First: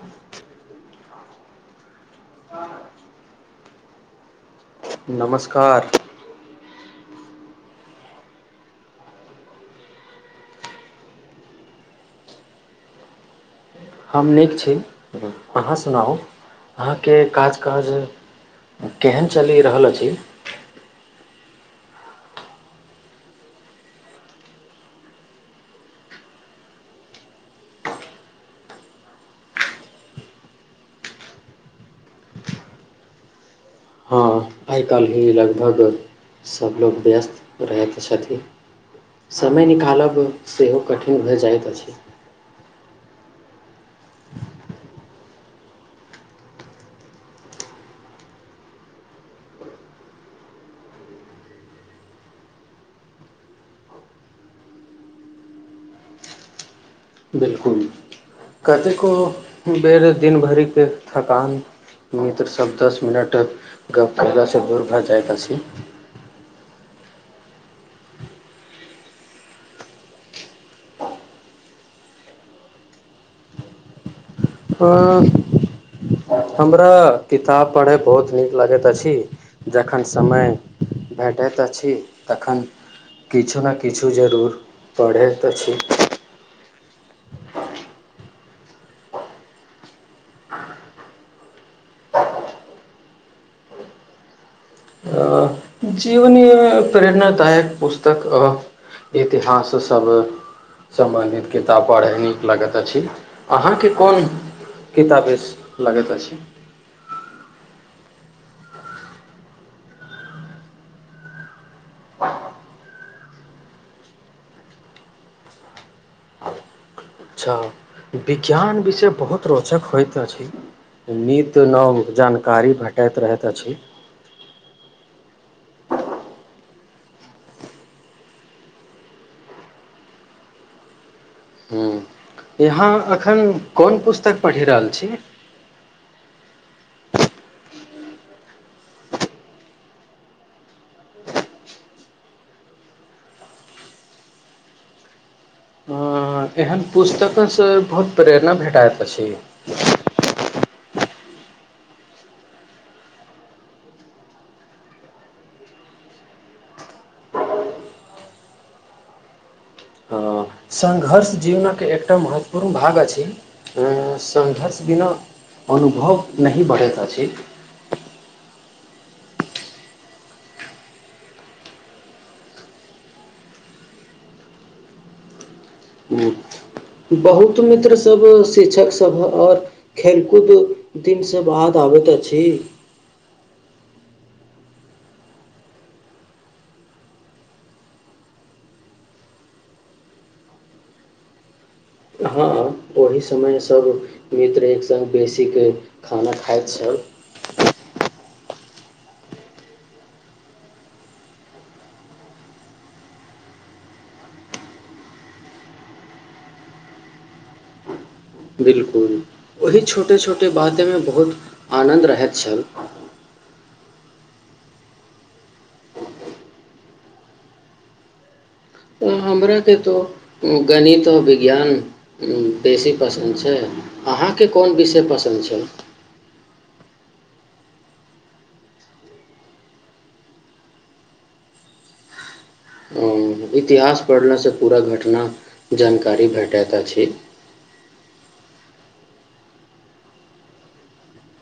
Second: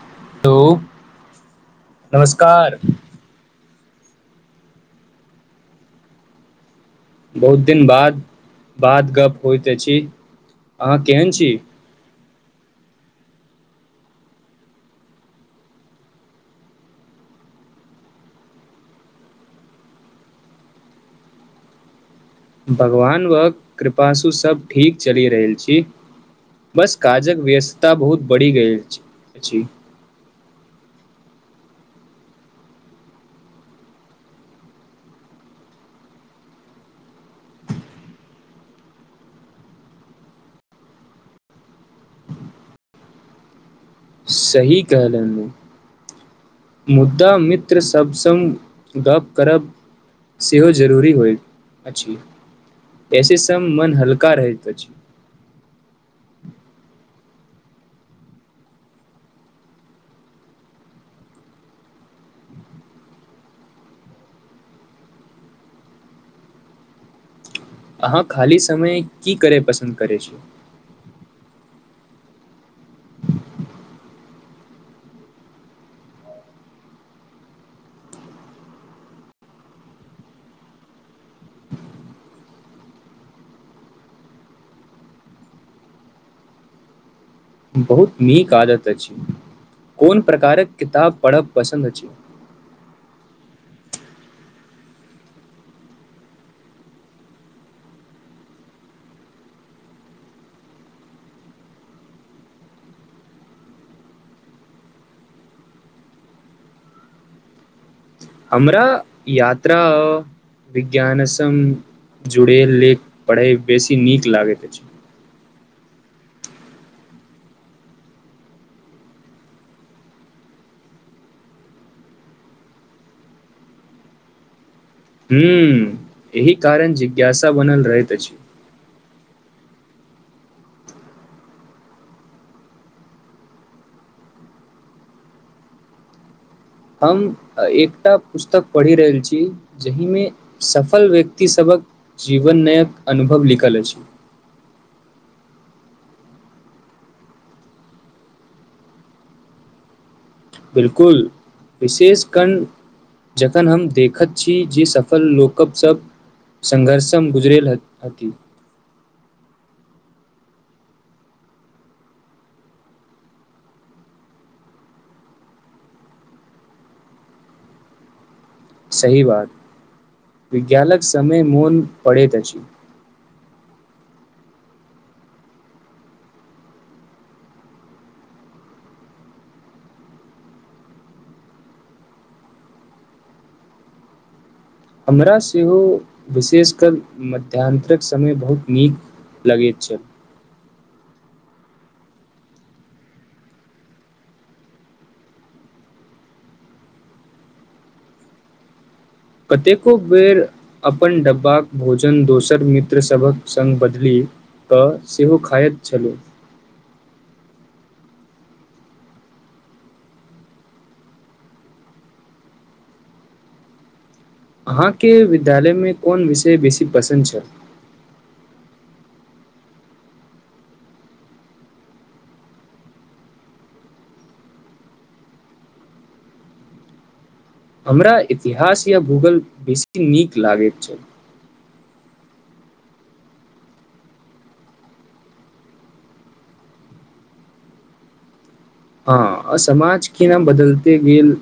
Hello नमस्कार नमस्कार बहुत दिन बाद बाद गप्प होइत अछी अहाँ केहन छी हम नीक छी अहाँ सुनाउ भगवान व कृपासु सभ ठीक चली रहल छी बस काजक व्यस्तता बहुत बढ़ि गेल अछि हँ आइ काल्हि लगभग सभलोग व्यस्त रहैत छथिन समय निकालब सेहो कठिन भए जाइत अछि सही कहलनि उ मुद्दा मित्र सब संग गप करब सेहो जरूरी होइत अछि ऐसे सब मन हल्का रहैत अछि बिलकुल कतेको बेरे दिन भरिक थकान मित्रसभ दस मिनट गप्प कएलासँ दूर भऽ जाइत अछि अहाँ खाली समय की करय पसन्द करै छी हँ हमरा किताब पढ़य बहुत नीक लगैत अछि जखन समय भेटैत अछि तखन किछु ने किछु जरूर पढ़ैत अछि बहुत नीक आदत अछि कोन प्रकारक किताब पढ़ब पसन्द अछि जीवनीय प्रेरणादायक पुस्तक आ इतिहास सब सम्बन्धित किताब पढ़य नीक लगैत अछि अहाँके कोन किताबेस लगैत अछि हमरा यात्रा विज्ञान संग जुड़े ले पढ़य बेसी नीक लागैत अछि अच्छा विज्ञान विषय बहुत रोचक होइत अछि नित नव जानकारी भेटैत रहैत अछि हूं एहि कारण जिज्ञासा बनल रहैत अछि यहाँ अखन कोन पुस्तक पढ़ि रहल छी हम एकटा पुस्तक पढ़ि रहल छी जहिमे सफल व्यक्तिसभक जीवनयक अनुभव लिखल अछि हं एहन पुस्तकस बहुत प्रेरणा भेटाएत अछि बिलकुल विशेष कण जखन हम देखत छी जे सफल लोकक सब संघर्षम गुजरेलती संघर्ष जीवनक एकटा महत्वपूर्ण भाग अछि संघर्ष बिना अनुभव नहि बढ़ैत अछि सही बात विज्ञानक समय मोन पड़ैत अछि बहुत मित्र सब शिक्षक सभ आओर खेल कूद दिन से बाद आबैत अछि हमरा सेहो विशेषकर मध्यानंतरक समय बहुत नीक लगैत छैय हँ ओहि समय सब मित्र एक संग बेसीके खाना खाइत छल कतेको बेर अपन डब्बाक भोजन दोसर मित्रसभक संग बदली क सेहो खायत छलहुं बिलकुल ओही छोटे छोटे बातेमे बहुत आनन्द रहैत छल अहाँके विद्यालयमे कोन विषय बेसी पसन्द छल हमराके तो गणित आओ विज्ञान बेसी पसन्द छैय अहाँके कोन विषय पसन्द छैय हमरा इतिहास या भूगोल बेसी नीक लागैत छल इतिहास पढ़लासँ पूरा घटना जानकारी भेटैत अछि हँ आ समाज केना बदलते गेल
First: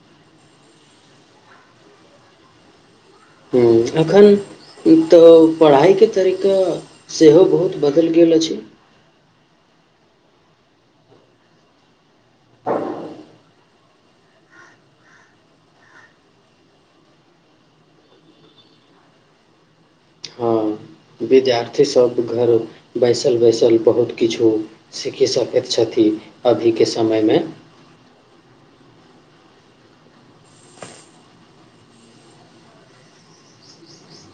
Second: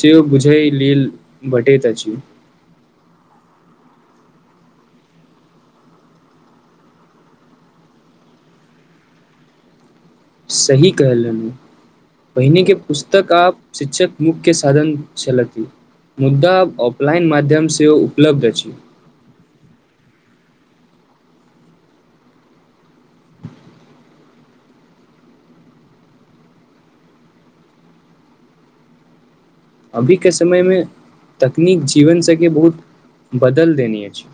सेहो बुझय लेल भटैत अछि हं एखन त पढ़ाइके तरीका सेहो बहुत बदलि गेल अछि सही कहलनि पहिने के पुस्तक आ शिछक मुख्य साधन छलथि मुद्दा ऑफलाइन माध्यम से उपलब्ध अछि विद्यार्थीसब घर बैसल बैसल बहुत किछु सीखी सकैत छथि अभीके समयमे अभीके समयमे तकनीक जीवन सबके बहुत बदल देने अछि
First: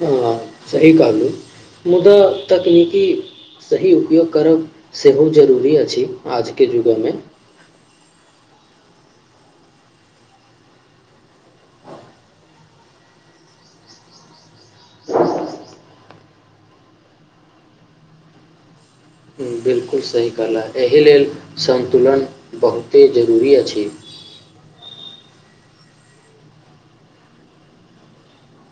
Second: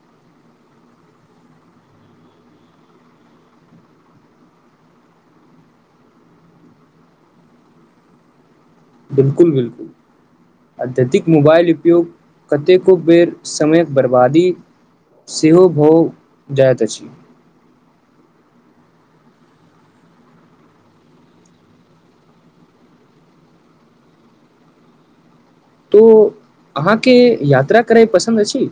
हँ सही कहलू मुदा तकनीकी सही उपयोग करब सेहो जरूरी अछि आजके जुग मे बिलकुल बिलकुल अत्यधिक मोबाइल उपयोग कतेको बेर समयक बर्बादी सेहो भउ जाइत अछि बिल्कुल सही कहला एहि लेल सन्तुलन बहुते जरूरी अछि तो अहाँके यात्रा करय पसन्द अछि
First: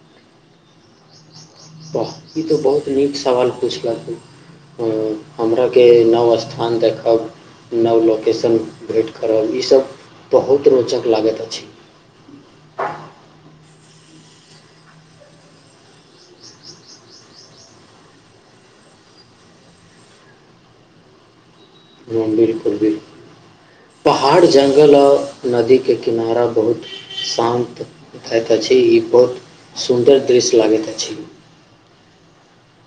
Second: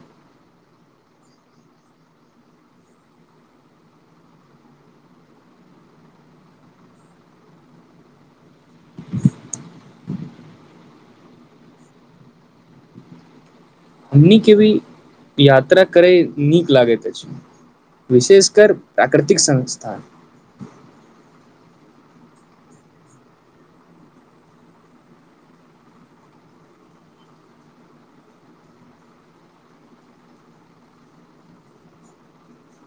ब ई तऽ बहुत नीक सवाल पूछलखिन हमराके नव स्थान देखब नव लोकेशन भेँट करब ईसभ बहुत रोचक लागैत अछि। हमनी के भी यात्रा करै नीक लागैत अछि विशेषकर प्राकृतिक संस्थान। मन्दिर पुरबीर पहाड़ जङ्गल आ नदीके किनारा बहुत शान्त होइत अछि ई बहुत सुन्दर दृश्य लागैत अछि।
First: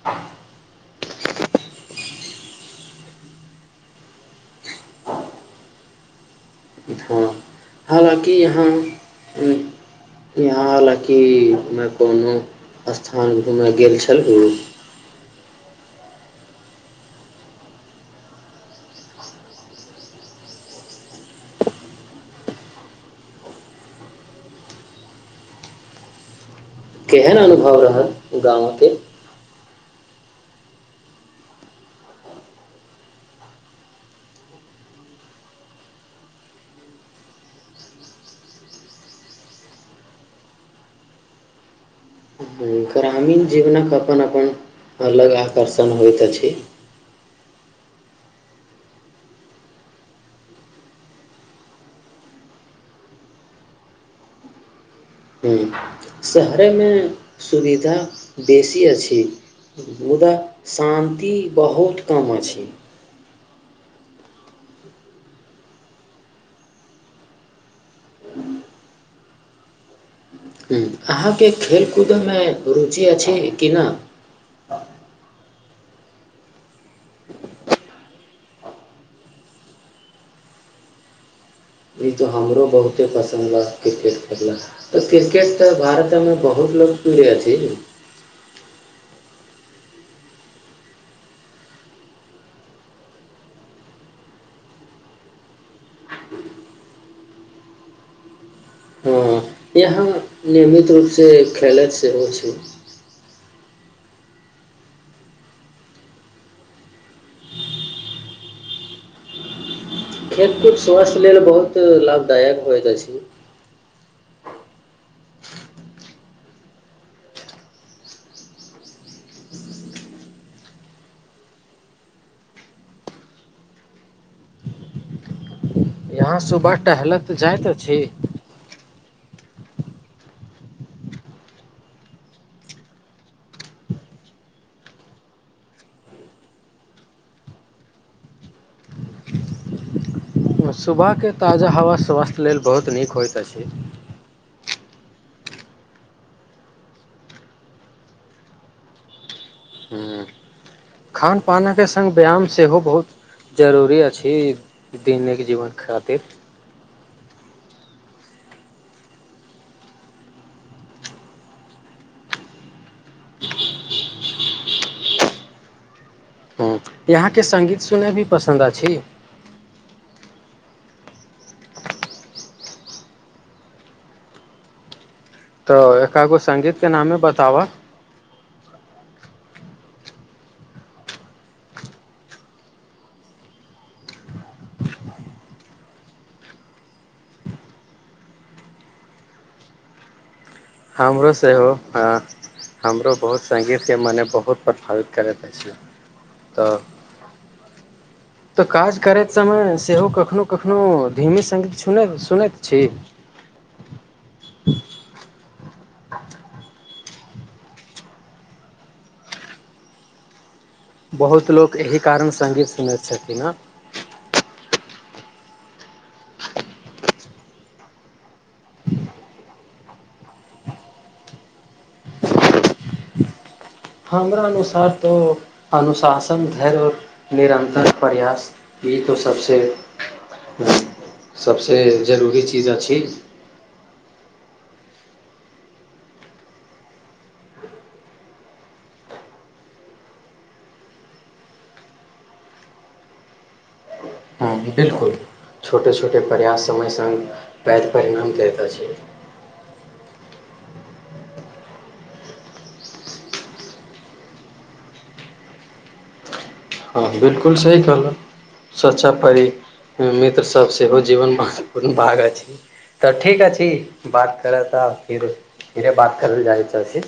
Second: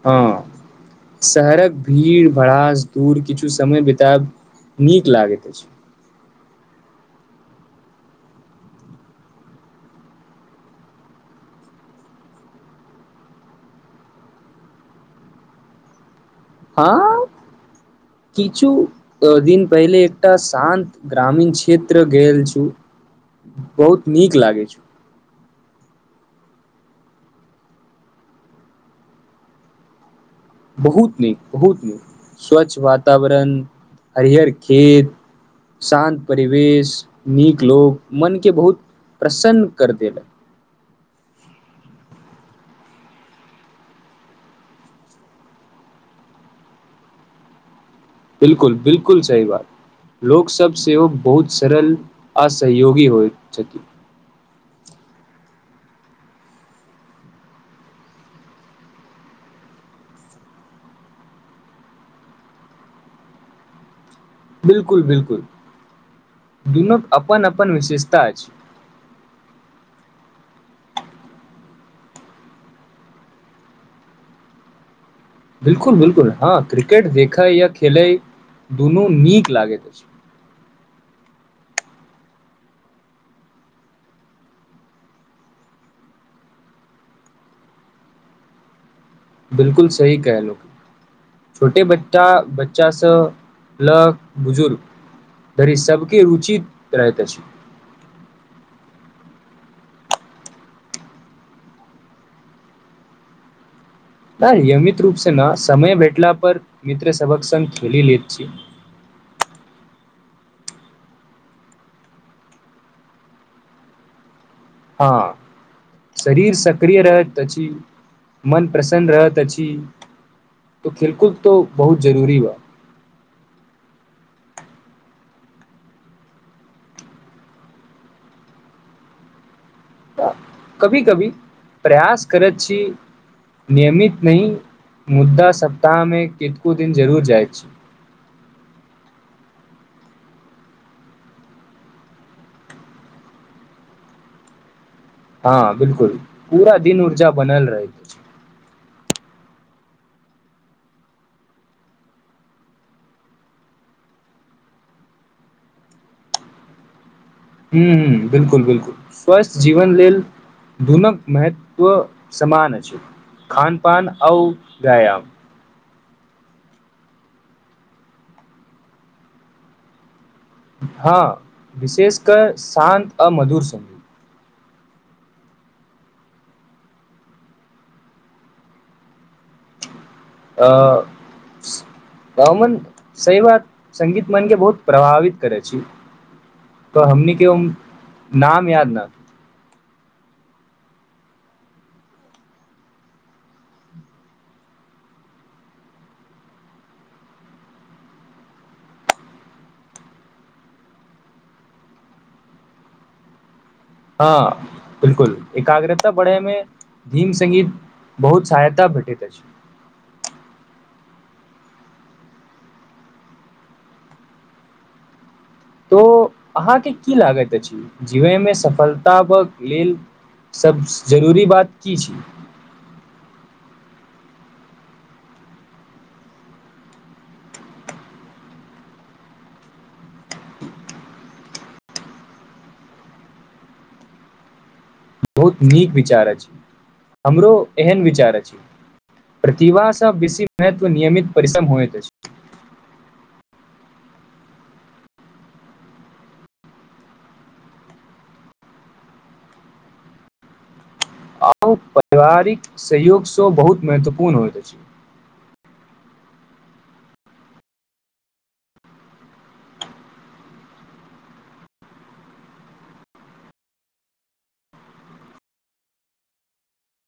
हँ शहरक भीड़ भड़ास दूर किछु समय बिताब नीक लागैत अछि। हँ हालाँकि यहाँ यहाँ हालाँकिमे कोनो स्थान घूमय गेल छल गुरू हँ किछु दिन पहिले एकटा शान्त ग्रामीण क्षेत्र गेल छु बहुत नीक लागे छ। केहन अनुभव रहल गाँवके बहुत नीक, बहुत नीक, स्वच्छ वातावरण, हरिहर खेत शान्त परिवेश, नीक लोक मन के बहुत प्रसन्न कर देलक। ग्रामीण जीवनक अपन अपन, अलग आकर्षण होइत अछि। बिलकुल, बिलकुल सही बात, लोक सब सेहो बहुत सरल आ सहयोगी होइत छथि। ह शहरेमे सुविधा बेसी अछि, मुदा शान्ति बहुत कम अछि। बिलकुल, बिलकुल, दुनूक अपनन अपनन विशेषता अछि। अहाँके खेलकूदमे रुचि अछि कि नहि। बिलकुल, बिलकुल, हँ क्रिकेट देखय या खेलय दुनू नीक लागैत अछि। ई तऽ हमरो बहुते पसन्द रह क्रिकेट खेलना। बिलकुल सही केहलू छोटे बच्चा बच्चा स ल बुजुर्ग धरि सबके रुचि रहैत अछि। हँ यहाँ नियमित रूप से खेलैत सेहो छै। त नियमित रूप से न समय भेटला पर मित्र सबक सङघ खेल लेैत छी। खेलकूद स्वास्थ्य लेल बहुत लाभदायक होइत अछि। हँ, शरीर सक्रिय रहत अछि, मन प्रसन्न रहत अछि त खेलकूद त बहुत जरूरी बा। यहाँ सुबह टहलैत जाइत अछि। त कभी कभी प्रयास करैत छी नियमित नही मुद्दा सप्ताह मे केतको दिन जरूर जाइत छी। सुबहके ताजा हवा स्वास्थ्य लेल बहुत नीक होइत अछि। हँ बिलकुल पूरा दिन ऊर्जा बनल रहैत अछि। ह, खान पानके सङ्ग व्यायाम सेहो बहुत जरूरी अछि दैनिक जीवन खातिर। हू ह बिलकुल, बिलकुल, स्वस्थ जीवन लेल दुनू महत्व समान अछि खान पान और व्यायाम ह यहाँके सङ्गीत सुनय भी पसन्द अछि हँ विशेषकर शान्त आ मधुर सगीत तऽ एकागो सङगीत के नामे बताबा अ स अमन सही बात संगीत मन के बहुत प्रभावित करै छी तऽ हमनी के ओ नाम याद न। हमरो सेहो, ह हमरो बहुत संगीत के मने बहुत प्रभावित करैत अछि तऽ तऽ काज करैत समय सेहो कखनो कखनो। हँ बिलकुल एकाग्रता बढ़य मे धीम सगीत बहुत सहायता भेटैत अछि। बहुत लोक एहि कारण सङ्गीत सुनैत छथिन हेँ तँ अहाँकेँ की लगैत अछि, जीवनमे सफलताकेँ लेल सभसँ जरूरी बात की छै? हमरा अनुसार तऽ अनुशासन धैर्य आर निरन्तर प्रयास ई तऽ सभसँ सभसँ जरूरी चीज अछि। बहुत नीक विचार अछि हमरो एहन विचार अछि प्रतिभासँ बेसी महत्व नियमित परिश्रम होइत अछि बिल्कुल छोटे छोटे प्रयास समय सङ्ग पैघ परिणाम देल रहल छै। आओ पारिवारिक सहयोगसँ बहुत महत्वपूर्ण होइत अछि। हँ बिलकुल सही कहलक सच्चा परी मित्र सब सेहो जीवन महत्वपूर्ण भाग अछि तऽ ठीक अछि बात करय तऽ फिर धीरे बात करल जाइ अछि।